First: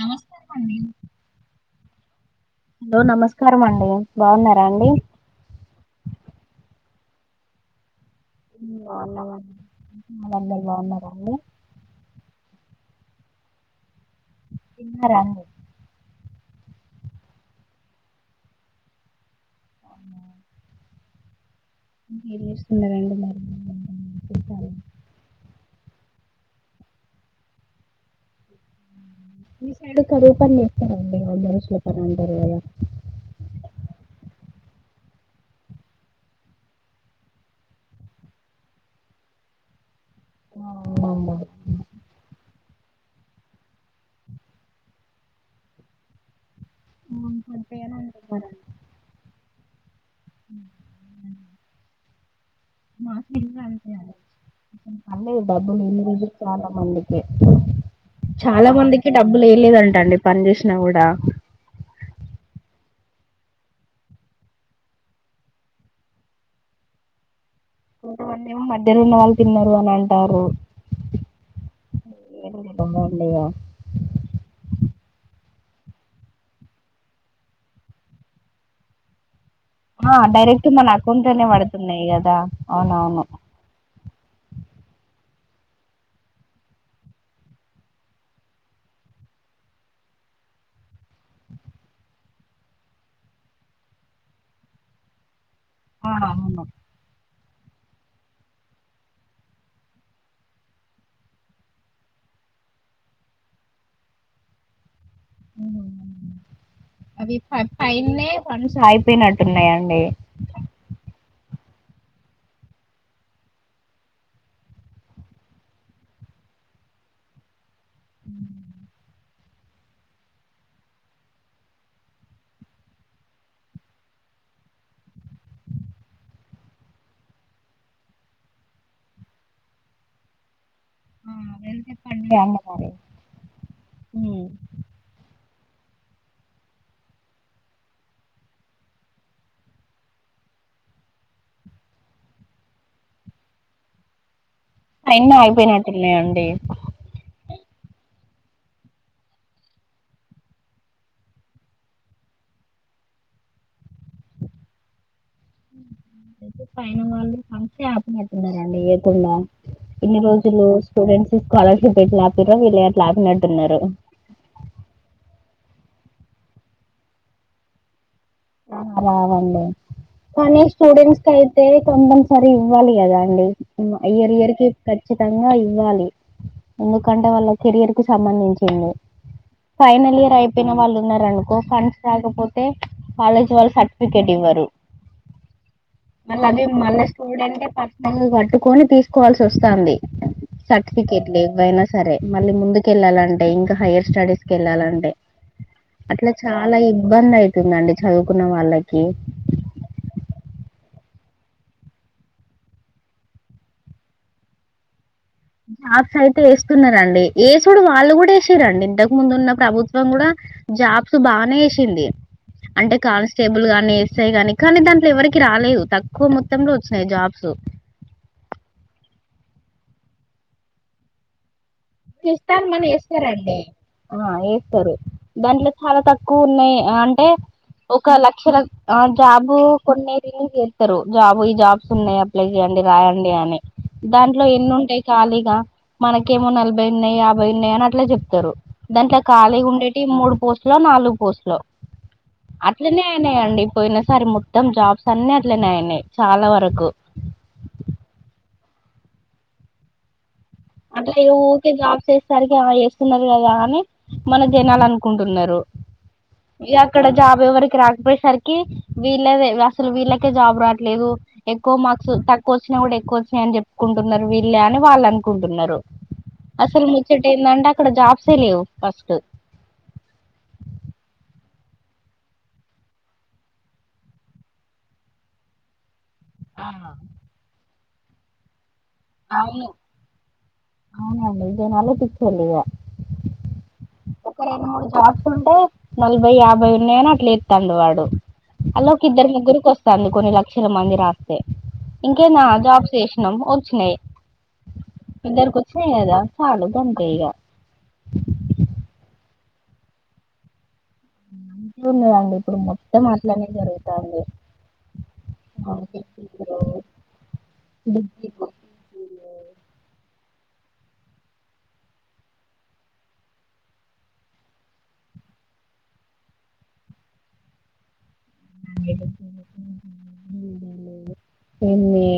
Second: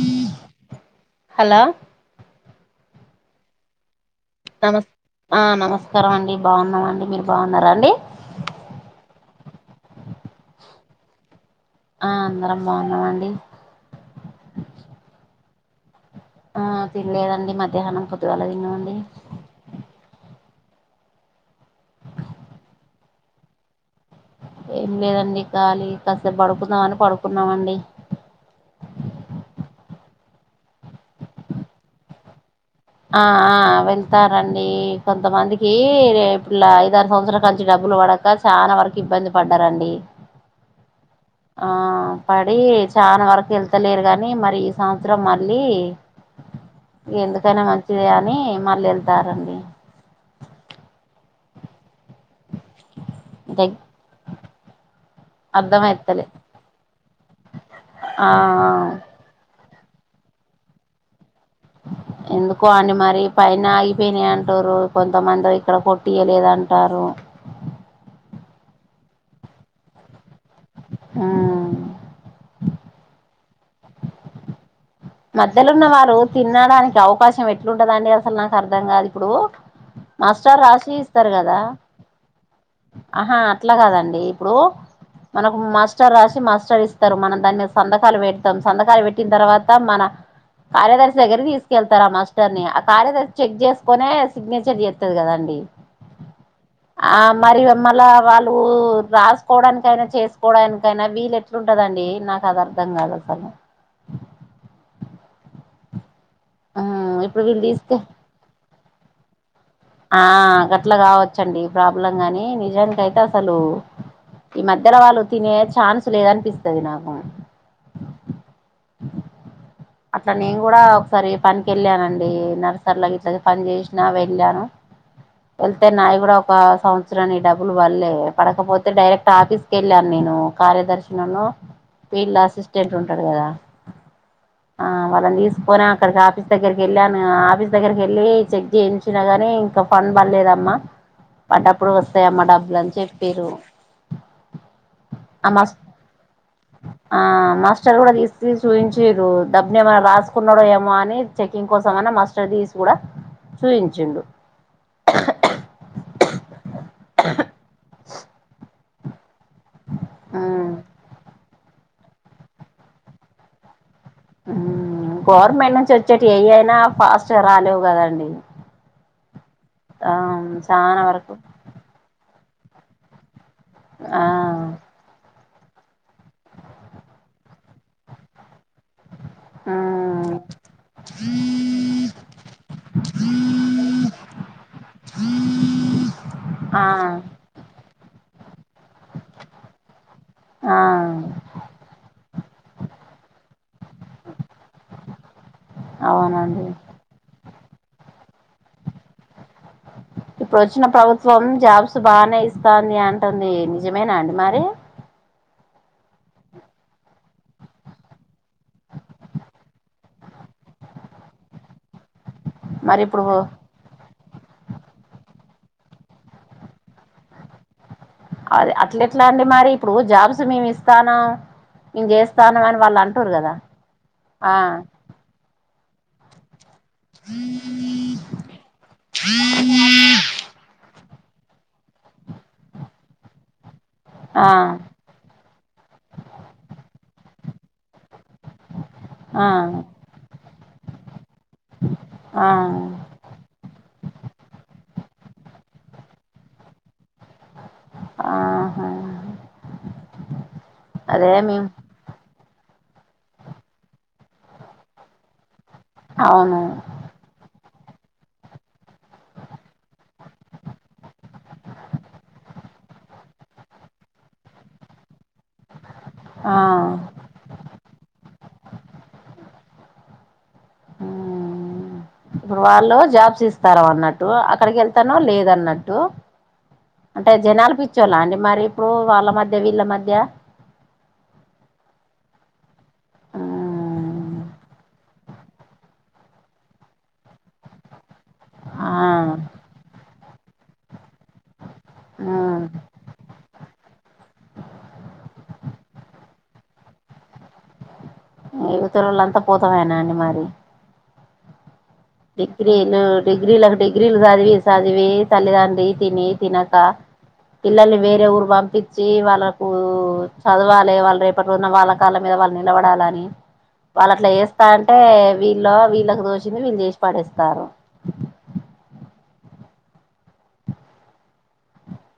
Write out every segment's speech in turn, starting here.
నమస్తే అండీ hello hello నమస్కారం అండి బాగున్నారా అండి నమస్ ఆ నమస్కారం అండి బాగున్నామండి మీరు బాగున్నారా అండి మ్ బాగున్నమండి మీరందరు బాగున్నారా అండి ఆ అందరం బాగున్నామండి తిన్నర అండి ఆ తినలేదండి మధ్యాహ్నం పొద్దుగల తిన్నమండీ అవునా ఎం చేస్తున్నారండి మరీ ఏం లేదండి ఖాళీ కాసేపు పడుకుందామని పడుకున్నామండి ఇటు సైడు కరువు పని చేస్తునమండి వంద రోజుల పని అంటారు కదా ఆ ఆ వెళ్తారండి కొంతమందికి రెప్పిల్ల ఐదారు సంవత్సరాలు కాంచీ డబ్బు డబ్బులు పడక చానా వరకు ఇబ్బంది పడ్డారండి ఆ అవునండి. ఆ పడీ చానా వరకు ఎళ్తలేరు గానీ మరి ఈ సంవత్సరం మళ్ళీ ఉంహు ఎందుకైనా మంచిదే అని మల్లెల్తరండి మా [unintelligible] అంటే అసలు పడ్లేదు డబ్బులు ఇన్ని అర్థమైతలే రోజులు చాలా మందికి చాలా ఆ మందికి డబ్బులు ఎయ్యలేదంటండి పని జేసినా గూడ ఎందుకో అండి మరి పైన ఆగిపోయినాయి అంటూరు కొంతమంది ఇక్కడ కొట్టియలేదంట కరము కొంతమందేమో మధ్యలో ఉన్న వాళ్ళు తిన్నారు అని అంటారు మ్ ఎక్కువ తినమన్లు ఇగ మధ్యలో ఉన్న వారు తినడానికి అవకాశం ఎట్లుంటదండి అసలు నాకు అర్ధం కాదు ఇప్పుడు ఆ మాస్టర్ డైరెక్ట్ రాసి మన అకౌంట్ ఇస్తారు లోనే కదా పడుతున్నాయి కదా అవునవును ఆహా అట్లా కాదండి ఇప్పుడు మనకు మాస్టర్ రాసి మాస్టర్ ఇస్తారు. మనం దాన్ని సంతకాలు పెడతాం. సంతకాలు పెట్టిన తర్వాత మన కార్యదర్శి దగ్గర తీసుకెళ్తారు. ఆ మాస్టర్ ని ఆ కార్యదర్శి చెక్ చేసుకునే సిగ్నేచర్ చేస్తది కదండి. ఆహా అవును ఆ మరి మళ్ల వాళ్ళు రాసుకోవడానికైనా చేసుకోవడానికైనా వీలు ఎట్లుంటదండి నాకు అద అర్థం కాదసలు అవి ఇప్పుడు వీళ్ళు తీస్తే ఫైన్నే ఫన్స్ అయిపోయినట్టు ఆ గట్లా కావచ్చండి ప్రాబ్లం గాని నిజానికి అయితే అసలు ఈ మధ్యలో వాళ్ళు తినే ఛాన్స్ లేదనిపిస్తది నాకు అట్లా నేను కూడా ఒకసారి పనికి వెళ్ళానండి. నర్సర్ ఇట్లా పని చేసినా వెళ్ళాను. వెళ్తే నాయి కూడా ఒక సంవత్సరాన్ని డబ్బులు పల్లే పడకపోతే డైరెక్ట్ ఆఫీస్ కి వెళ్ళాను నేను ఆ కార్యదర్శినను వెళ్తే ఫీల్డ్ పండి అసిస్టెంట్ ఉంటడు కదా ఆ వాళ్ళని తీసుకొని అక్కడికి ఆఫీస్ దగ్గరికి వెళ్ళాను. ఆఫీస్ దగ్గరకి వెళ్ళి చెక్ చేయించినాగాని ఇంకా పల్లేదమ్మా పడ్డప్పుడు వస్తాయమ్మా డబ్బులు అని చెప్పారు. యిన్న ఆయిపోయినాయి అంటినే అండి సర్వర్ తీసి చూయించురు డబ్బుని ఏమైన్నా రాసుకున్నాడో ఏమో అని చెకింగ్ కోసం ఏమనా మస్టర్ తీసి కూడా చూయించిండు తే పైన వాళ్ళు పన్సి ఆపినట్టున్నారండి ఎప్పుడులా ఇన్ని రోజులు ఉమ్ స్టూడెంట్స్ స్కాలర్షిప్ ఇట్ల ఆపిర వీళ్ళు ఏ అట్లా ఆపినట్టున్నార గవర్నమెంట్ నుంచి వచ్చేటి ఏయ అయినా ఫాస్ట్గా రాలేవు కదండి. ఆ రావండి ఆ కానీ చానా స్టూడెంట్స్ వరకు కయితే కొం సరీ ఇవ్వాలి కదా అండి ఆ ఇయర్ ఇయర్ కి ఖచ్చితంగా ఇవ్వాలి ఎందుకంటే వాళ్ళ కెరియర్ కు సంబంధించింది ఫైనల్ ఉమ్ ఇయర్ అయిపోయిన వాళ్ళు ఉన్నారు అనుకో ఫండ్స్ రాకపోతే కాలేజీ వాళ్ళ సర్టిఫికెట్ ఇవ్వరు మళ్ళీ అది ఆ మళ్ళీ స్టూడెంట్ పట్టలు కట్టుకొని తీసుకోవాల్సి వస్తాంది ఆ సర్టిఫికెట్లు ఇవైనా సరే మళ్ళీ ముందుకి వెళ్ళాలంటే ఇంకా హయర్ స్టడీస్ క వెళ్ళాలింటే అట్లా అవునండి చాలా ఇబ్బంది అవుతుందండి. చదువుకున్న వాళ్ళకి ఇప్పుడు వచ్చిన ప్రభుత్వం జాబ్స్ బాగానే ఇస్తాంది అంటుంది. నిజమేనా అండి మరి. జాబ్స్ అయితే వేస్తున్నారండి. వేసుడు వాళ్ళు కూడా వేసిరండి. ఇంతకు ముందు ఉన్న ప్రభుత్వం కూడా జాబ్స్ బానే వేసింది అంటే మరి ఇప్పుడు కానిస్టేబుల్ గాని వే వస్తాయి గాని కానీ దాంట్లో ఎవరికి రాలేదు. తక్కువ మొత్తంలో వచ్చినాయి జాబ్స్ అదే అట్లేట్లా అండి మరి ఇప్పుడు జాబ్స్ మేమి ఇస్తాన ఇస్తారు మల్లా ఏస్తారండి ఆ వేస్తరు దాంట్లో చాలా తక్కువ ఉన్నాయి అంటే ఒక లక్షల ద ఆ జాబు కొనేదిని చేస్తారు జాబ్ ఈ జాబ్స్ ఉన్నాయి అప్లై చేయండి రాయండి అని దాంట్లో ఆ ఎన్ని ఉంటాయి ఖాళీగా మనకేమో నలభై ఉన్నాయి యాభై ఉన్నాయి అని అట్లే చెప్ స్తరు దాంట్లో ఆ ఖాళీగా ఉండేటివి మూడు పోస్టు లో నాలుగు పోస్ట్లు ఆ అట్లనే అయినాయండి. పోయిన సారి మొత్తం జాబ్స్ అన్నీట్లనేయని చాలా వరకు ఆహా అంటే అదే మేము ఊరికే జాబ్ చేసరికి ట్రై వస్తున్నారు కదా అని మన జనాల అనుకుంటున్నారు. అవును ఇగ అక్కడ జాబ్ ఎవరికి రా పోయేసరికి వీళ్ళదే అసలు వీళ్ళకే జాబ్ రావట్లేదు. ఎక్కువ మార్క్స్ తక్కువ వచ్చినా కూడా ఎక్కువ వచ్చినయ్ అని చెప్పుకుంటున్నరు వీళ్ళే అని వాళ్ళు అనుకుంటున్నరు. ఆ అసలు ముచ్చట ఏందంటే అక్కడ జాబ్సే లేవు ఫస్ట్. ఆహా ఇప్పుడు వాళ్ళు జాబ్స్ ఇస్తారా అన్నట్టు అక్కడికి వెళ్తానో లేదన్నట్టు అంటే జనాలు పిచ్చోళ్ళ అండి మరి ఇప్పుడు వాళ్ళ మధ్య అవును వీళ్ళ మధ్య అవున అండి జనాలే పిచ్చోళ్ళు ఇగ ఉమ్. ఒక రెండు మూడు షాప్స్ ఉంటే నలభై యాభై ఉన్నాయని అట్లే ఎతండు వాడు ఆ అల్లోక ఇద్దరు ముగ్గురికి వస్తంది కొన్ని లక్షల మంది రా ఇంకేన్ది ఆ ఉమ్. జాబ్స్ వెసినాం వచ్చినయి ఇద్దరికి వచ్చినాయి కదా చాలు గంతే ఇగా ఇవతలోళ్లంతా పోతమాయేనా అండి మరి [inaudible] ఇప్పుడు డిగ్రీలు మొత్తం అట్లనే డిగ్రీలకు జరుగుతాంది డిగ్రీలు చదివి చదివి తల్లితండ్రి తిని తినక పిల్లల్ని వేరే ఊరు పంపించ్చి వాళ్ళకు చదవాలి వాళ్ళు రేపటి రోజున వాళ్ళ కాళ్ళ మీద వాళ్ళు నిలబడాలని వాళ్ళ అట్లా జేత్త అంటే వీళ్ళ వీళ్ళకి తోచింది వీళ్ళు చేసి పడేస్తార్రు [inaudible] ఎన్ని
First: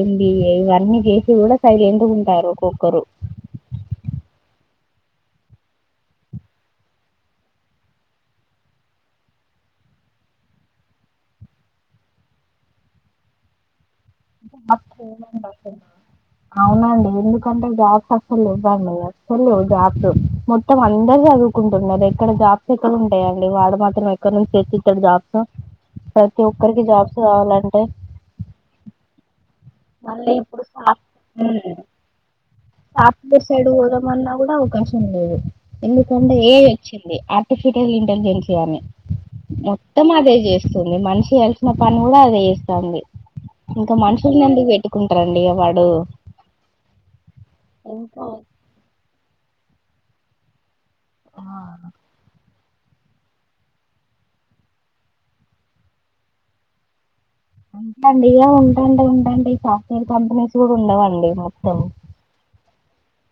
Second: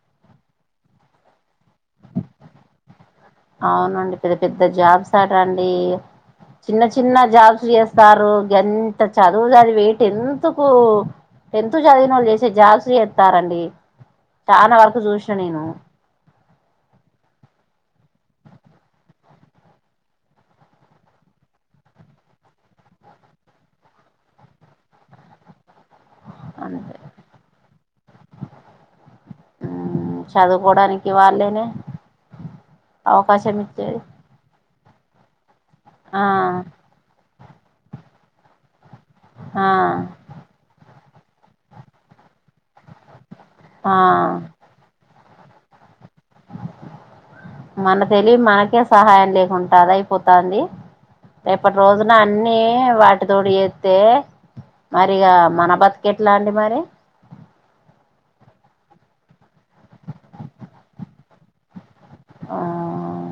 ఎది ఇవన్నీ చేసి కూడా సైలెంట్ గా ఉంటారు ఒక్కొక్కరు అవునండి పెద్ద పెద్ద జాబ్స్ అటండి చిన్న చిన్న జాబ్స్ చేస్తార్రు గంత చదువు చదివి టెన్త్ కు టెన్త్ చదివిన వాళ్ళు చేసే జాబ్స్ చేస్తార్రాండి అవునండి ఎందుకంటే జాబ్స్ లేవండి అసలు లేవు జాబ్స్ మొత్తం అందరు చదువుకుంటున్నారు ఎక్కడ జాబ్స్ ఎక్కడ ఉంటాయా వాడు మాత్రం ఎక్కడ నుంచి తెచ్చిస్తడు జాబ్స్ ప్రతి అంతే ఒక్కరికి జాబ్స్ కావాలంటే అంటే ఇప్పుడు ఖా చదువుకోవడానికి హూ వాళ్ళేనే సాఫ్ట్వేర్ అవకాశం సైడ్ ఇచ్చేది పోదామన్నా కూడా అవకాశం లేదు ఆ ఎందుకంటే ఏఐ వచ్చింది ఆప్టిఫీటల్ ఇంటలిజెన్సీ అని ఆ మొత్తం అదే చేస్తుంది మనిషి చేయాల్సిన పని కూడా అదే చేస్తుంది ఆ ఇంకా మనుషుల్ని ఎందుకు పెట్టుకుంటారండి వాడు మన ఇంకా తెలివి మనకే సహాయం లేకుండా అది అయిపోతంది రేపటి రోజున అన్ని వాటితోటి చేస్తే మరిగా మన బతుకు ఎట్లా అండి మరి డి ఉంటాఅంటే ఉంటాఅంటే ఈ సాఫ్ట్వేర్ కంపెనీస్ కూడా ఉండవండి మొత్తం ఆ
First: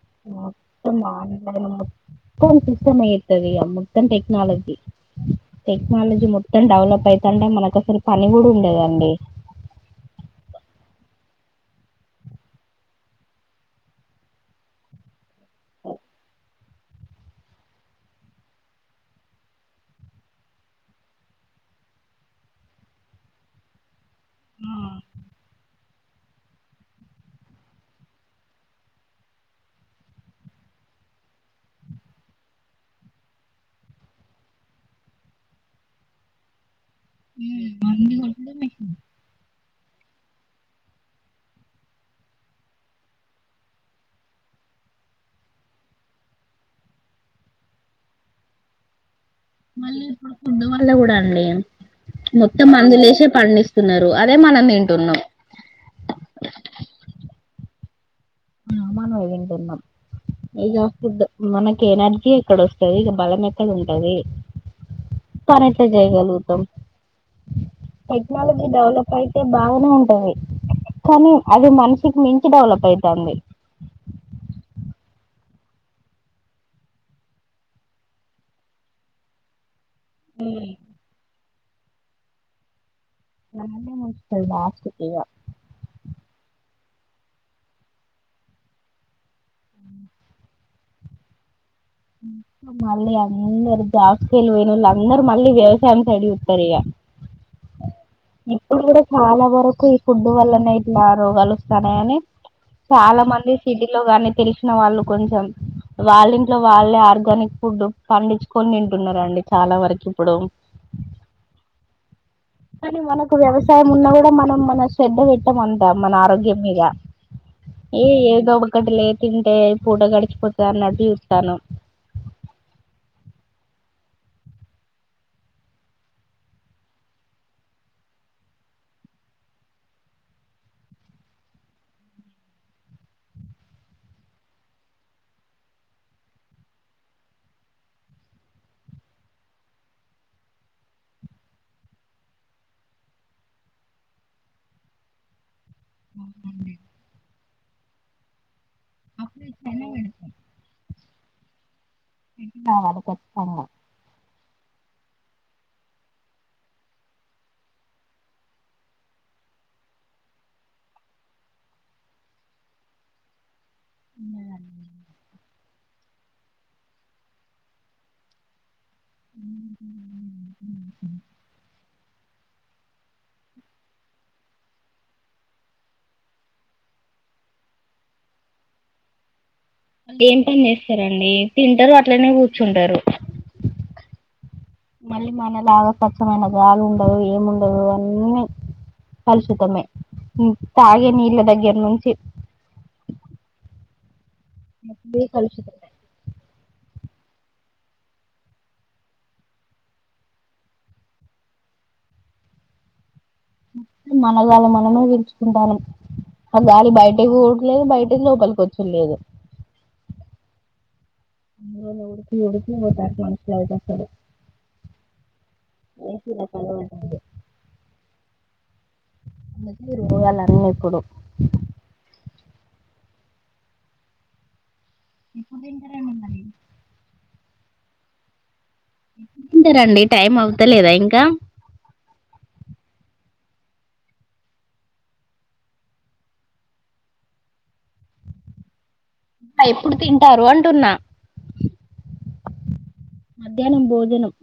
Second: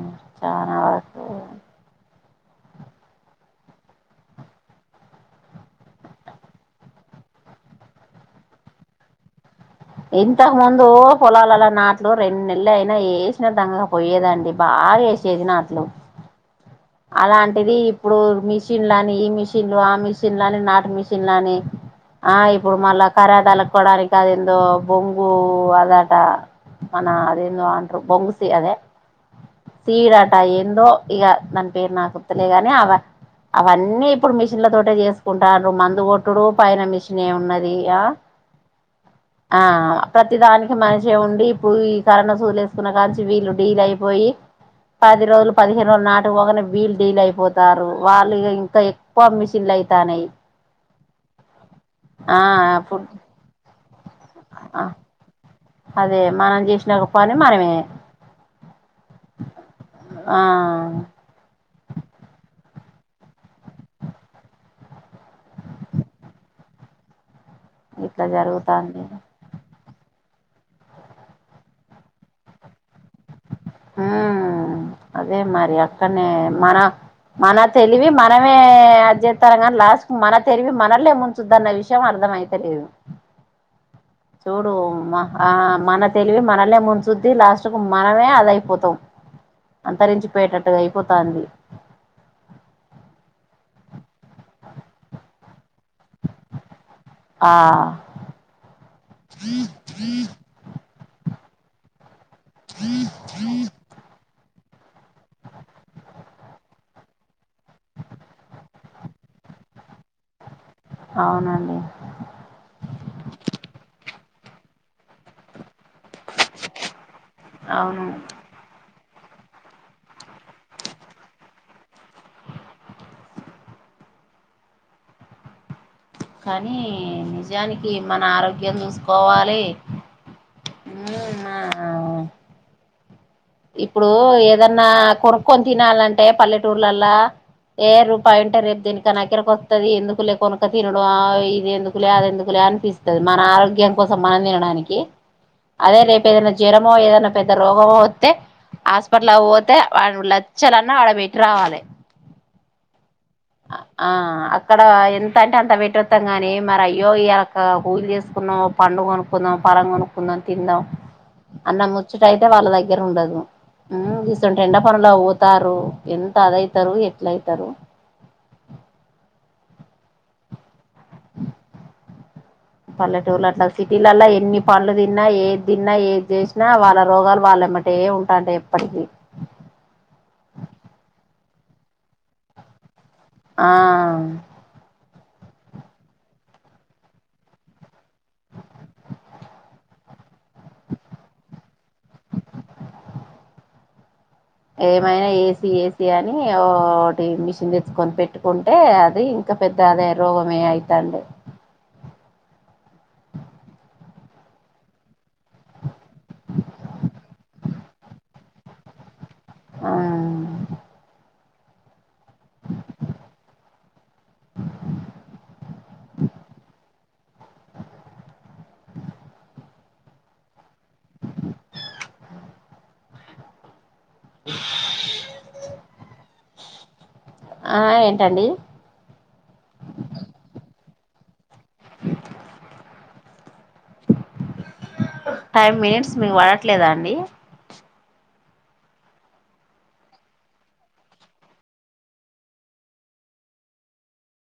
చాలా మొత్తం వరకు ఆన్లైన్ మో సిస్టమే చేస్తది మొత్తం టెక్నాలజీ టెక్నాలజీ మొత్తం డెవలప్ ఐతంటే మనకు అసలు పని కూడా ఉండదండి ఇంతకు ముందు పొలాలల్ల నాట్లు రెండు నెలలైనా వేసినా దంగక పోయేదండి బా ఆగేసేది నాట్లు అలాంటిది ఇప్పుడు మిషన్లని ఈ మిషన్లు ఆ మిషన్లని నాటు మిషన్లని ఆ ఇప్పుడు మళ్ళా ఖరాదలుక్కోవడానికి అది ఏందో బొంగు అద అంతా మన అదేందో అంట్రూ బొంగుసి అదే సీడట ఏందో ఇగా దాని పేరు నాకు గుర్తులేగాని ఆ అవన్నీ ఇప్పుడు మిషన్ల తోటే చేసుకుంటార్రు మందు కొట్టుడు పైన మిషన్ ఎం ఉన్నది ఆ మందు కొట్టుడు ఆ ప్రతిదానికి మనిషే ఉండి ఇప్పుడు ఈ కరోనా సూదులు వేసుకున్న కాంచి వీళ్ళు డీల్ అయిపోయి పది రోజులు పదిహేను రోజులు నాటుకు పోగానే వీళ్లు డీల్ అయిపోతారు వాళ్ళు ఇంకా ఏ మళ్ళీ ఇప్పుడు ఫుడ్ వల్ల కూడా అండి ఆ మొత్తం మందులు ఫుడ్ వేసే పండిస్ ఇత్తున్నారు అదే మనం తింటున్నాం అదే మనం చేసిన ఒక పని మనమే అ మనమే తింటున్నాం ఆ ఇగ ఫుడ్ మనక్ ఇం ఎనర్జీ ఎక్కడ వస్తుంది ఇక బలం ఎక్కడ ఉంటది పని ఎట్టా చేయగలుగుతమ్ ఇట్లా టెక్నాలజీ జరుగుతాంది డెవలప్ అయితే బాగానే ఉంటది కానీ అది మనసికి మించి డవలప్ యితుది హ అదే మరి అక్కనే మన మన తెలివి మనమే అది చేస్తార కానీ లాస్ట్ మన తెలివి మనలే ముంచుద్దన్న విషయం అర్థంమయితలేదు మననే ముంచుతది చూడు లాస్ట్ కి ఇగ మా ఆ మన తెలివి మనల్లే మున్ంచుద్ది లాస్ట్ మనమే అది అయిపోతాం అంతరించిపోయటట్టుగా అయిపో పోతంది మళ్ళీ అందరు జాబ్స్ కెళ్ళి పైనోళ్లంద్రు మళ్ళీ వ్యవసాయం సైడు చూస్తారు ఇగ ఆ ఇప్పుడు కూడా చాలా వరకు ఈ ఫుడ్ వల్లనే ఇట్లా రోగాలు ని చాలా మంది సిటీలో కాగాని తెలిసిన వాళ్ళు కొంచెం వాళ్ళ ఇంట్లో వాళ్ళే ఆర్గానిక్ ఫుడ్ పండించుకొని తింటున్నారుండి చాలా వరకు అవునండి కానీ మన వ్యవసయం ఉన్న కూడా మనం శ్రధ పెట్టం అంతా మన ఆరోగ్యం మీద అవును ఏ ఏదో ఒకకటి లే తింటే పూట గడిచిపోతుంది అన్నట్టు చూస్తాను కానీ నిజానికి మన ఆరోగ్యం చూసుకోవాలి ఉ అ అ ఇప్పుడు ఏదన్నా కొనుక్కొని తినాలంటే పల్లెటూర్లలా ఏ రూపాయింట రేపు దీనికి కనకిరకి వస్తుది ఎందుకు లే కొనుక తినడం ఇది ఎందుకు లేద ఎందుకు లే అనిపిస్తుంది మన ఆరోగ్యం కోసం మనం తినడానికి అదే రేపు ఏదైనా జ్వరమో ఏదనా పెద్ద రోగమో వస్తే హాస్పిటల్ పోతే వా లచ్చాలన్నా అడ పెట్టి రావాలి ఎ వానక ఆ అక్కడ ఎంత అంటే అంత పెడతాం కాని మరి అయ్యో ఇలా కూలి చేసుకున్నాం పండు కొనుకుందాం ఫలం కొనుక్కుందాం తిందాం అన్న ముచ్చుట అయితే వాళ్ళ దగ్గర ఉండదు గీసోంతి ఎండ పనులు పోతారు ఎంత అదవుతారు ఎట్ల అవుతారు [inaudible] పల్లెటూర్ల అట్లా సిటీలలా ఎన్ని పండ్లు తిన్నా ఏ తిన్నా ఏది చేసినా వాళ్ళ రోగాలు వాళ్ళ వల్లేబతే ఏ ఉంటాంటయీ ఎప్పటికీ ఏం పని చేస్తారండి తింటారు అట్లనే కూర్చుంటారు ఆ మళ్ళీ మనలాగా స్వచ్చ్చమైన గాలు ఉండవు ఏముండదు అన్నీ కాలుషతమే తాగే నీళ్ళ దగ్గర నుంచి [inaudible] ప్రతిదీ ఏమైనా ఏసి కలుషితమే ఏసి అని ఓటి మిషన్ తెచ్చుకొని పెట్టుకుంటే అది ఇంకా పెద్ద అదే రోగమే అయితండి [inaudible] మన గాలి మనమే పీల్చుకుంటానము ఆ గాలి బయటపోదు లేదు బయట లోపలికి వచ్చడులేదు ఆ అ ఉడుకి ఉడకి పోతారు మనుషులు ఐతే అసలు ఏసీ లకు అలవాటు పడి అందుకే రోగలన్నీ ఇప్పుడు [inaudible] ఇప్పుదంటర ఏమన్న ఆ ఏంటండి టారండి టైం అవతాలేదా ఇంకా [inaudible] ఫైవ్ మినిట్స్ మీకు పడట్లేదా అండి ఎప్పుడు తింటారు అంటున్నా మధ్యాహ్నం భోజనం